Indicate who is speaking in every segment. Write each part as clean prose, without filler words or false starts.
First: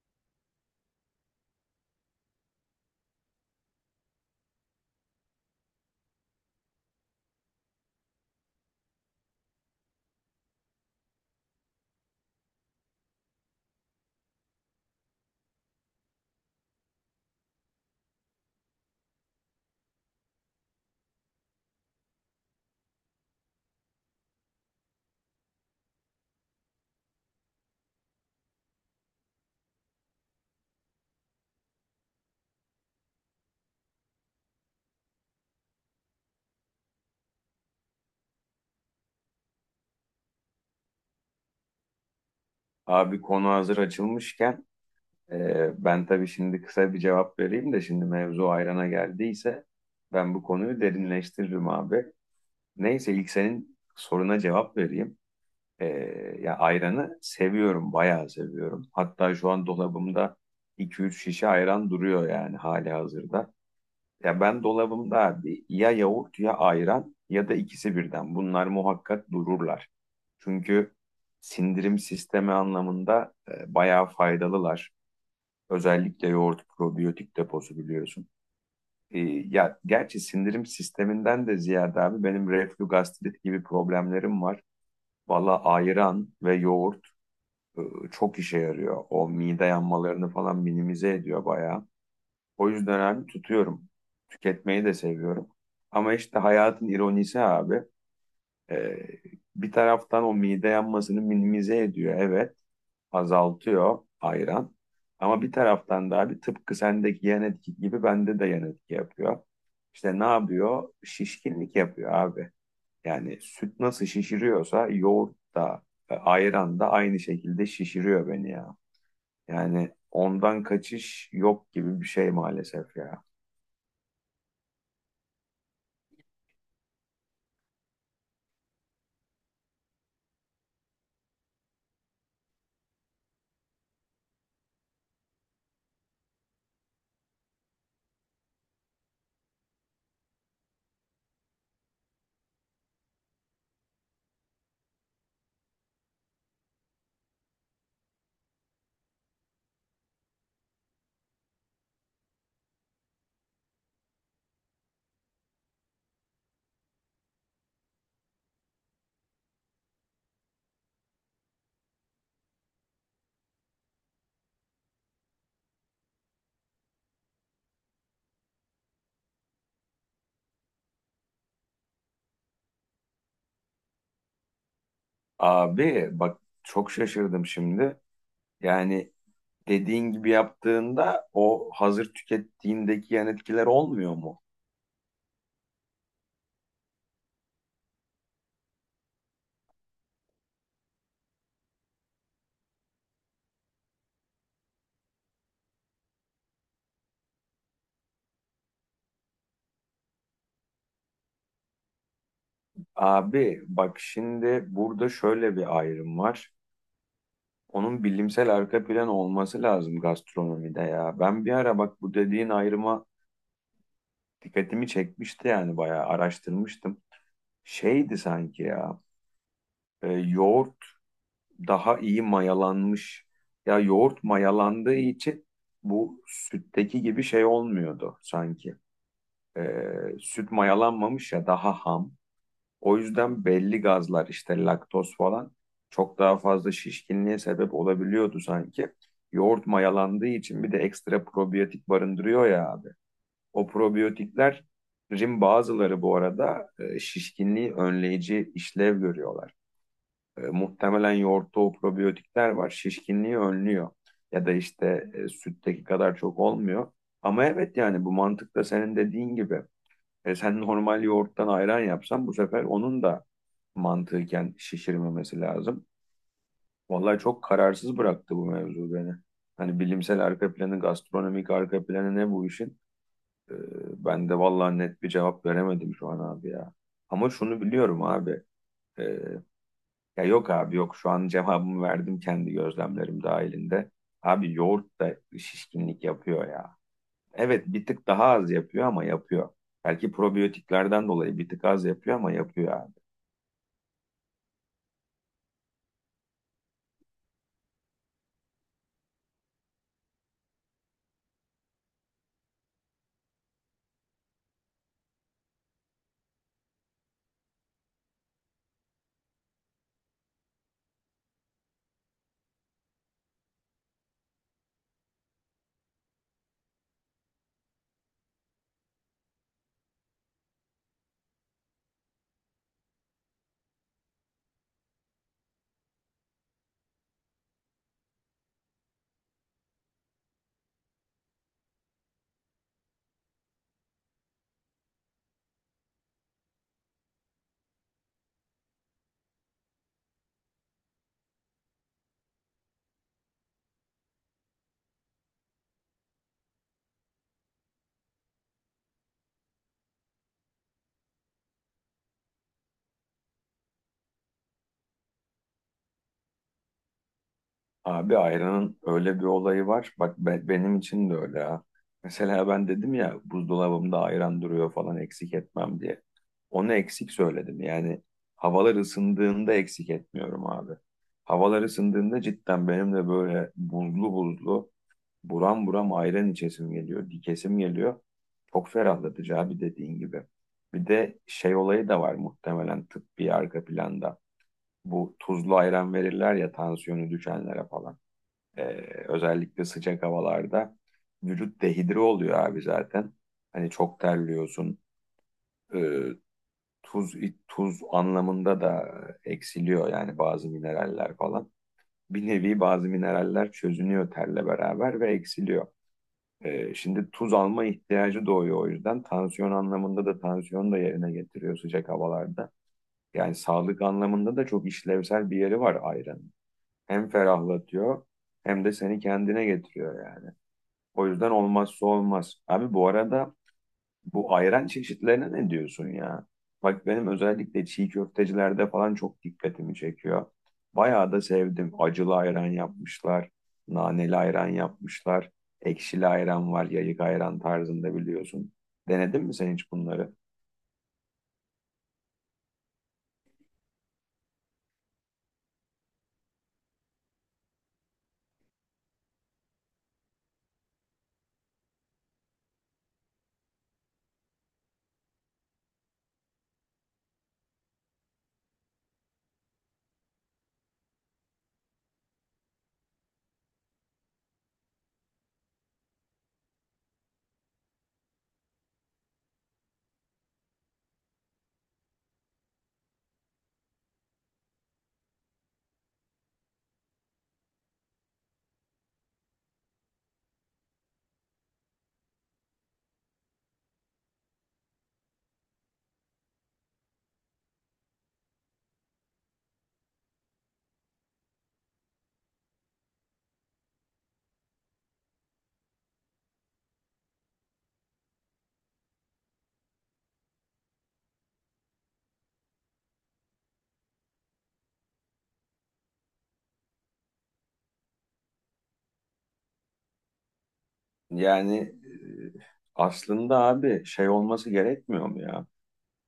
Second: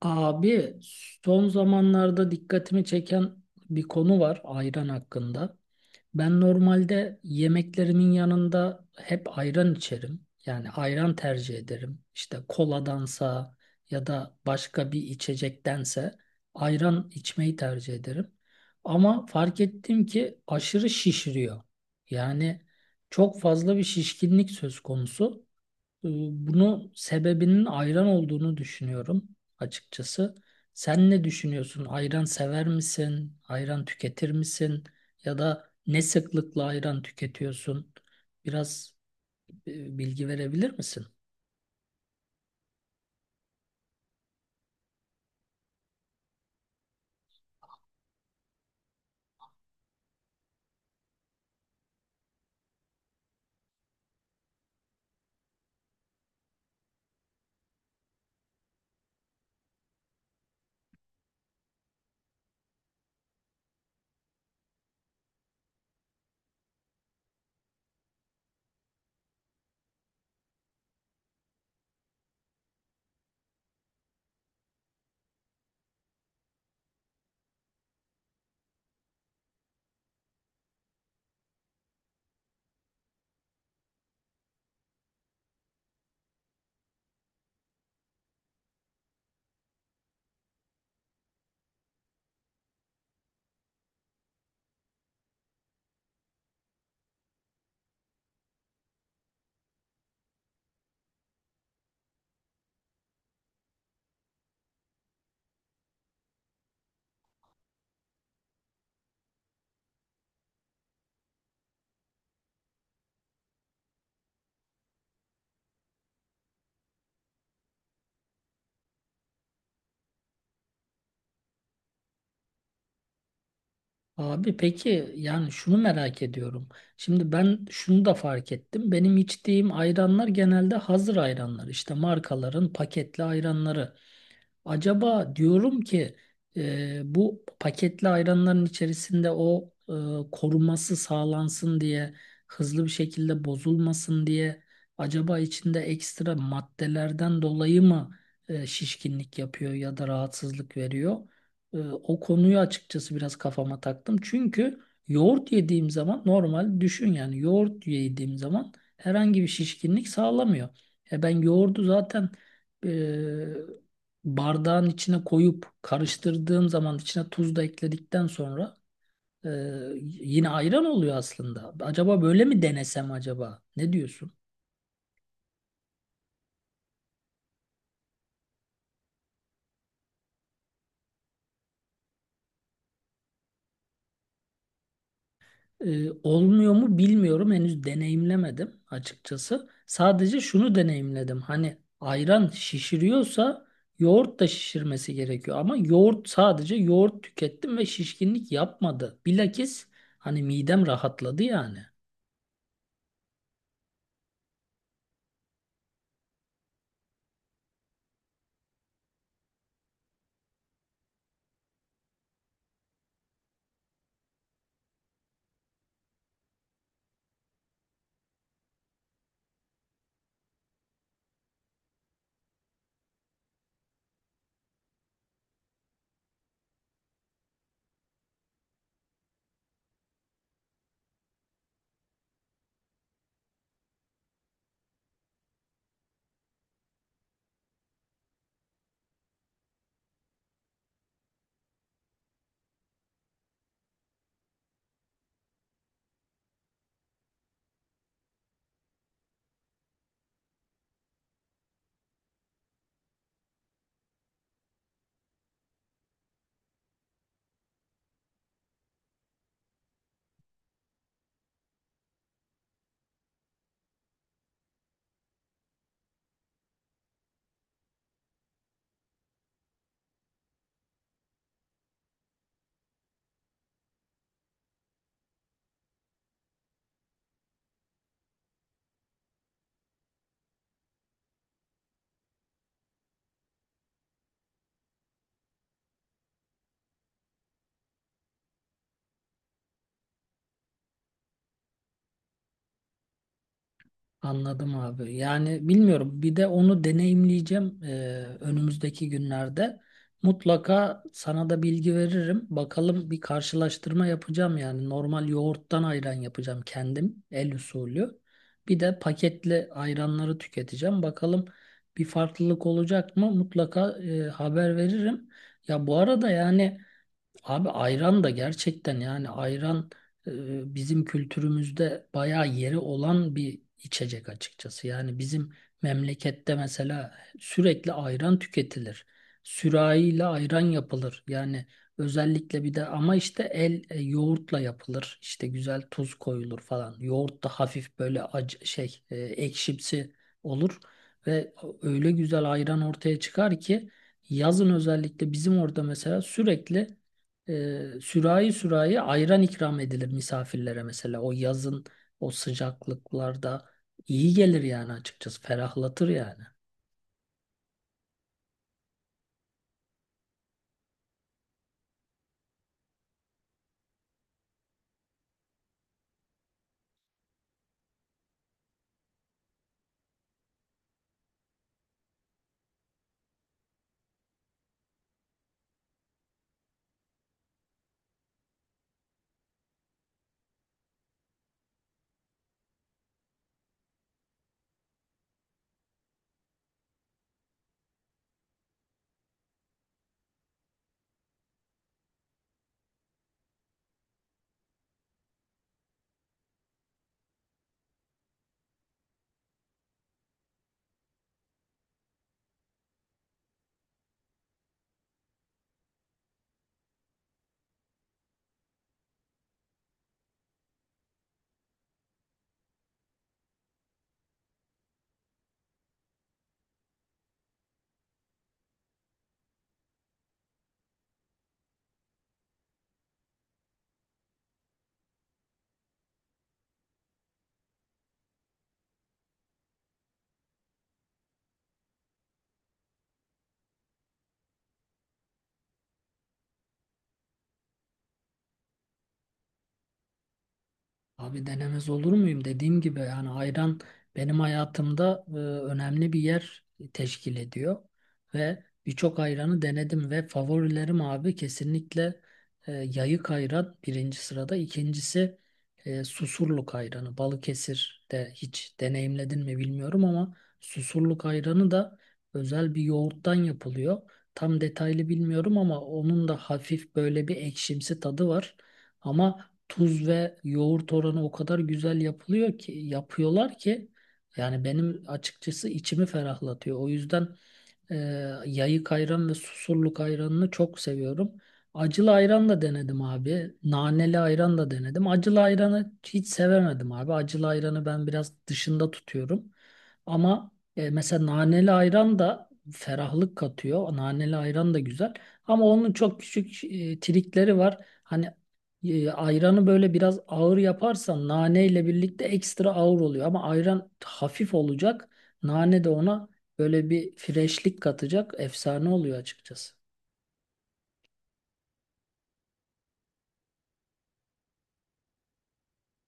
Speaker 1: Abi, son zamanlarda dikkatimi çeken bir konu var ayran hakkında. Ben normalde yemeklerimin yanında hep ayran içerim. Yani ayran tercih ederim. İşte koladansa ya da başka bir içecektense ayran içmeyi tercih ederim. Ama fark ettim ki aşırı şişiriyor. Yani çok fazla bir şişkinlik söz konusu. Bunu sebebinin ayran olduğunu düşünüyorum açıkçası. Sen ne düşünüyorsun? Ayran sever misin? Ayran tüketir misin? Ya da ne sıklıkla ayran tüketiyorsun? Biraz bilgi verebilir misin?
Speaker 2: Abi konu hazır açılmışken, ben tabii şimdi kısa bir cevap vereyim de şimdi mevzu ayrana geldiyse ben bu konuyu derinleştiririm abi. Neyse ilk senin soruna cevap vereyim. E, Ya ayranı seviyorum, bayağı seviyorum. Hatta şu an dolabımda iki üç şişe ayran duruyor yani hali hazırda. Ya ben dolabımda abi ya yoğurt ya ayran ya da ikisi birden. Bunlar muhakkak dururlar. Çünkü sindirim sistemi anlamında bayağı faydalılar. Özellikle yoğurt probiyotik deposu biliyorsun. E, Ya gerçi sindirim sisteminden de ziyade abi benim reflü gastrit gibi problemlerim var. Valla ayran ve yoğurt e, çok işe yarıyor. O mide yanmalarını falan minimize ediyor bayağı. O yüzden abi tutuyorum. Tüketmeyi de seviyorum. Ama işte hayatın ironisi abi. e, Bir taraftan o mide yanmasını minimize ediyor. Evet. Azaltıyor ayran. Ama bir taraftan da abi tıpkı sendeki yan etki gibi bende de yan etki yapıyor. İşte ne yapıyor? Şişkinlik yapıyor abi. Yani süt nasıl şişiriyorsa yoğurt da ayran da aynı şekilde şişiriyor beni ya. Yani ondan kaçış yok gibi bir şey maalesef ya.
Speaker 1: Abi peki, yani şunu merak ediyorum. Şimdi ben şunu da fark ettim. Benim içtiğim ayranlar genelde hazır ayranlar. İşte markaların paketli ayranları. Acaba diyorum ki bu paketli ayranların içerisinde o koruması sağlansın diye, hızlı bir şekilde bozulmasın diye, acaba içinde ekstra maddelerden dolayı mı şişkinlik yapıyor ya da rahatsızlık veriyor? O konuyu açıkçası biraz kafama taktım. Çünkü yoğurt yediğim zaman, normal düşün, yani yoğurt yediğim zaman herhangi bir şişkinlik sağlamıyor. E ben yoğurdu zaten e, bardağın içine koyup karıştırdığım zaman, içine tuz da ekledikten sonra, e, yine ayran oluyor aslında. Acaba böyle mi denesem acaba? Ne diyorsun?
Speaker 2: Abi bak çok şaşırdım şimdi. Yani dediğin gibi yaptığında o hazır tükettiğindeki yan etkiler olmuyor mu?
Speaker 1: Olmuyor mu bilmiyorum. Henüz deneyimlemedim açıkçası. Sadece şunu deneyimledim. Hani ayran şişiriyorsa yoğurt da şişirmesi gerekiyor. Ama yoğurt, sadece yoğurt tükettim ve şişkinlik yapmadı. Bilakis, hani midem rahatladı yani.
Speaker 2: Abi bak şimdi burada şöyle bir ayrım var. Onun bilimsel arka planı olması lazım gastronomide ya. Ben bir ara bak bu dediğin ayrıma dikkatimi çekmişti yani bayağı araştırmıştım. Şeydi sanki ya yoğurt daha iyi mayalanmış. Ya yoğurt mayalandığı için bu sütteki gibi şey olmuyordu sanki. Süt mayalanmamış ya daha ham. O yüzden belli gazlar işte laktoz falan çok daha fazla şişkinliğe sebep olabiliyordu sanki. Yoğurt mayalandığı için bir de ekstra probiyotik barındırıyor ya abi. O probiyotiklerin bazıları bu arada şişkinliği önleyici işlev görüyorlar. Muhtemelen yoğurtta o probiyotikler var. Şişkinliği önlüyor. Ya da işte sütteki kadar çok olmuyor. Ama evet yani bu mantıkla senin dediğin gibi. Sen normal yoğurttan ayran yapsan bu sefer onun da mantıken şişirmemesi lazım. Vallahi çok kararsız bıraktı bu mevzu beni. Hani bilimsel arka planı, gastronomik arka planı ne bu işin? E, Ben de vallahi net bir cevap veremedim şu an abi ya. Ama şunu biliyorum abi. ee, Ya yok abi, yok, şu an cevabımı verdim kendi gözlemlerim dahilinde. Abi yoğurt da şişkinlik yapıyor ya. Evet, bir tık daha az yapıyor ama yapıyor. Belki probiyotiklerden dolayı bir tık az yapıyor ama yapıyor abi.
Speaker 1: Anladım abi. Yani bilmiyorum. Bir de onu deneyimleyeceğim önümüzdeki günlerde. Mutlaka sana da bilgi veririm. Bakalım, bir karşılaştırma yapacağım yani. Normal yoğurttan ayran yapacağım kendim, el usulü. Bir de paketli ayranları tüketeceğim. Bakalım bir farklılık olacak mı? Mutlaka haber veririm. Ya bu arada yani. Abi ayran da gerçekten, yani ayran bizim kültürümüzde bayağı yeri olan bir içecek açıkçası. Yani bizim memlekette mesela sürekli ayran tüketilir. Sürahiyle ayran yapılır. Yani özellikle, bir de ama işte el yoğurtla yapılır. İşte güzel tuz koyulur falan. Yoğurt da hafif böyle acı şey ekşimsi olur ve öyle güzel ayran ortaya çıkar ki yazın özellikle bizim orada mesela sürekli sürahi sürahi ayran ikram edilir misafirlere mesela. O yazın, o sıcaklıklarda iyi gelir yani açıkçası. Ferahlatır yani.
Speaker 2: Abi ayranın öyle bir olayı var. Bak benim için de öyle ha. Mesela ben dedim ya buzdolabımda ayran duruyor falan eksik etmem diye. Onu eksik söyledim. Yani havalar ısındığında eksik etmiyorum abi. Havalar ısındığında cidden benim de böyle buzlu buzlu, buram buram ayran içesim geliyor, dikesim geliyor. Çok ferahlatıcı abi, dediğin gibi. Bir de şey olayı da var muhtemelen tıbbi arka planda. Bu tuzlu ayran verirler ya tansiyonu düşenlere falan. Ee, Özellikle sıcak havalarda vücut dehidre oluyor abi zaten. Hani çok terliyorsun. Ee, tuz tuz anlamında da eksiliyor yani bazı mineraller falan. Bir nevi bazı mineraller çözünüyor terle beraber ve eksiliyor. Şimdi tuz alma ihtiyacı doğuyor o yüzden. Tansiyon anlamında da tansiyonu da yerine getiriyor sıcak havalarda. Yani sağlık anlamında da çok işlevsel bir yeri var ayranın. Hem ferahlatıyor hem de seni kendine getiriyor yani. O yüzden olmazsa olmaz. Abi bu arada bu ayran çeşitlerine ne diyorsun ya? Bak benim özellikle çiğ köftecilerde falan çok dikkatimi çekiyor. Bayağı da sevdim. Acılı ayran yapmışlar, naneli ayran yapmışlar, ekşili ayran var, yayık ayran tarzında biliyorsun. Denedin mi sen hiç bunları?
Speaker 1: Abi denemez olur muyum? Dediğim gibi yani ayran benim hayatımda önemli bir yer teşkil ediyor ve birçok ayranı denedim ve favorilerim abi kesinlikle yayık ayran birinci sırada, ikincisi Susurluk ayranı. Balıkesir'de hiç deneyimledin mi bilmiyorum ama Susurluk ayranı da özel bir yoğurttan yapılıyor. Tam detaylı bilmiyorum ama onun da hafif böyle bir ekşimsi tadı var. Ama tuz ve yoğurt oranı o kadar güzel yapılıyor ki, yapıyorlar ki, yani benim açıkçası içimi ferahlatıyor. O yüzden e, yayık ayran ve Susurluk ayranını çok seviyorum. Acılı ayran da denedim abi. Naneli ayran da denedim. Acılı ayranı hiç sevemedim abi. Acılı ayranı ben biraz dışında tutuyorum. Ama mesela naneli ayran da ferahlık katıyor. Naneli ayran da güzel. Ama onun çok küçük trikleri var. Hani ayranı böyle biraz ağır yaparsan, nane ile birlikte ekstra ağır oluyor, ama ayran hafif olacak. Nane de ona böyle bir freşlik katacak. Efsane oluyor açıkçası.
Speaker 2: Yani aslında abi şey olması gerekmiyor mu ya?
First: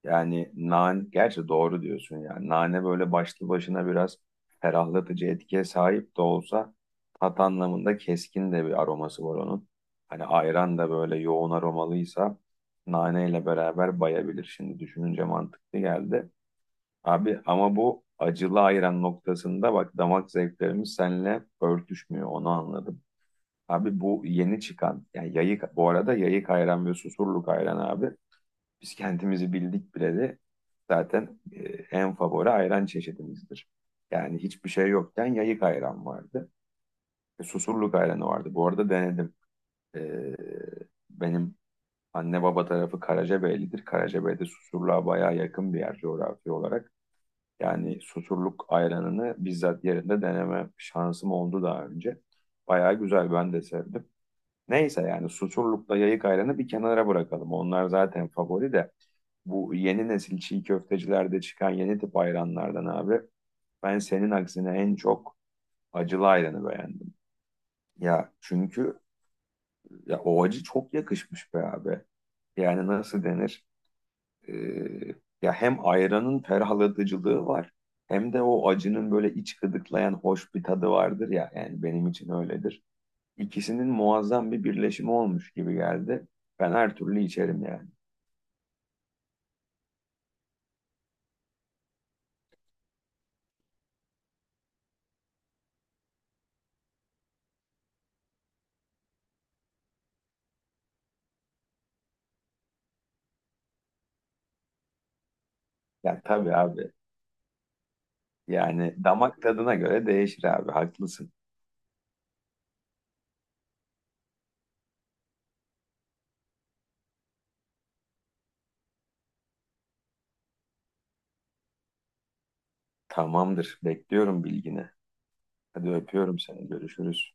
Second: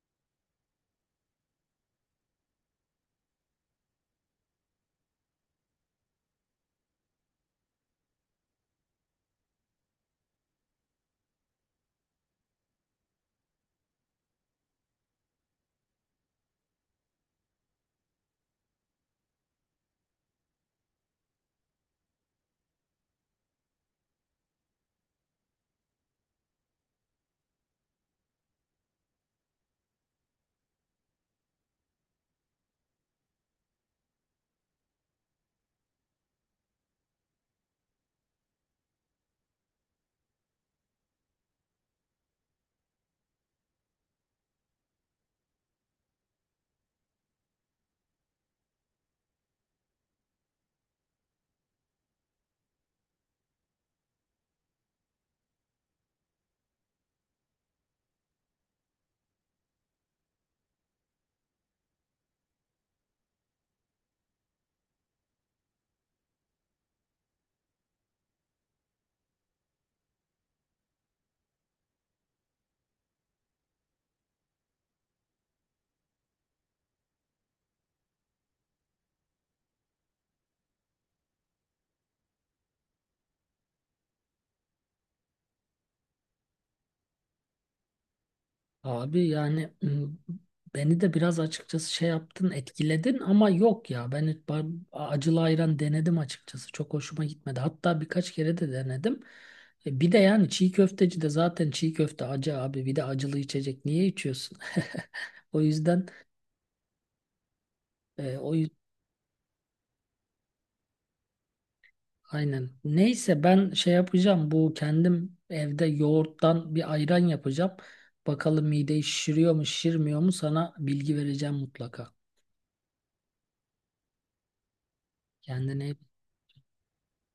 Speaker 2: Yani nane, gerçi doğru diyorsun yani. Nane böyle başlı başına biraz ferahlatıcı etkiye sahip de olsa tat anlamında keskin de bir aroması var onun. Hani ayran da böyle yoğun aromalıysa naneyle beraber bayabilir. Şimdi düşününce mantıklı geldi. Abi ama bu acılı ayran noktasında bak damak zevklerimiz seninle örtüşmüyor, onu anladım. Abi bu yeni çıkan yani yayık, bu arada yayık ayran ve susurluk ayran abi biz kendimizi bildik bileli zaten en favori ayran çeşidimizdir. Yani hiçbir şey yokken yayık ayran vardı. Susurluk ayranı vardı. Bu arada denedim. E, Benim anne baba tarafı Karacabeylidir. Karacabey'de Susurluğa bayağı yakın bir yer coğrafi olarak. Yani Susurluk ayranını bizzat yerinde deneme şansım oldu daha önce. Bayağı güzel, ben de sevdim. Neyse yani Susurluk'la Yayık Ayran'ı bir kenara bırakalım. Onlar zaten favori de. Bu yeni nesil çiğ köftecilerde çıkan yeni tip ayranlardan abi ben senin aksine en çok acılı ayranı beğendim. Ya çünkü ya o acı çok yakışmış be abi. Yani nasıl denir? Ee, Ya hem ayranın ferahlatıcılığı var hem de o acının böyle iç gıdıklayan hoş bir tadı vardır ya. Yani benim için öyledir. İkisinin muazzam bir birleşimi olmuş gibi geldi. Ben her türlü içerim yani.
Speaker 1: Abi yani beni de biraz açıkçası şey yaptın, etkiledin, ama yok ya. Ben hiç acılı ayran denedim açıkçası. Çok hoşuma gitmedi. Hatta birkaç kere de denedim. Bir de yani çiğ köfteci de zaten çiğ köfte acı abi. Bir de acılı içecek. Niye içiyorsun? O yüzden
Speaker 2: Ya tabii abi.
Speaker 1: e, o
Speaker 2: Yani damak tadına göre değişir abi. Haklısın.
Speaker 1: Aynen. Neyse, ben şey yapacağım. Bu, kendim evde yoğurttan bir ayran yapacağım. Bakalım mideyi şişiriyor mu, şişirmiyor mu, sana bilgi vereceğim mutlaka.
Speaker 2: Tamamdır. Bekliyorum bilgini. Hadi
Speaker 1: Kendine
Speaker 2: öpüyorum seni. Görüşürüz.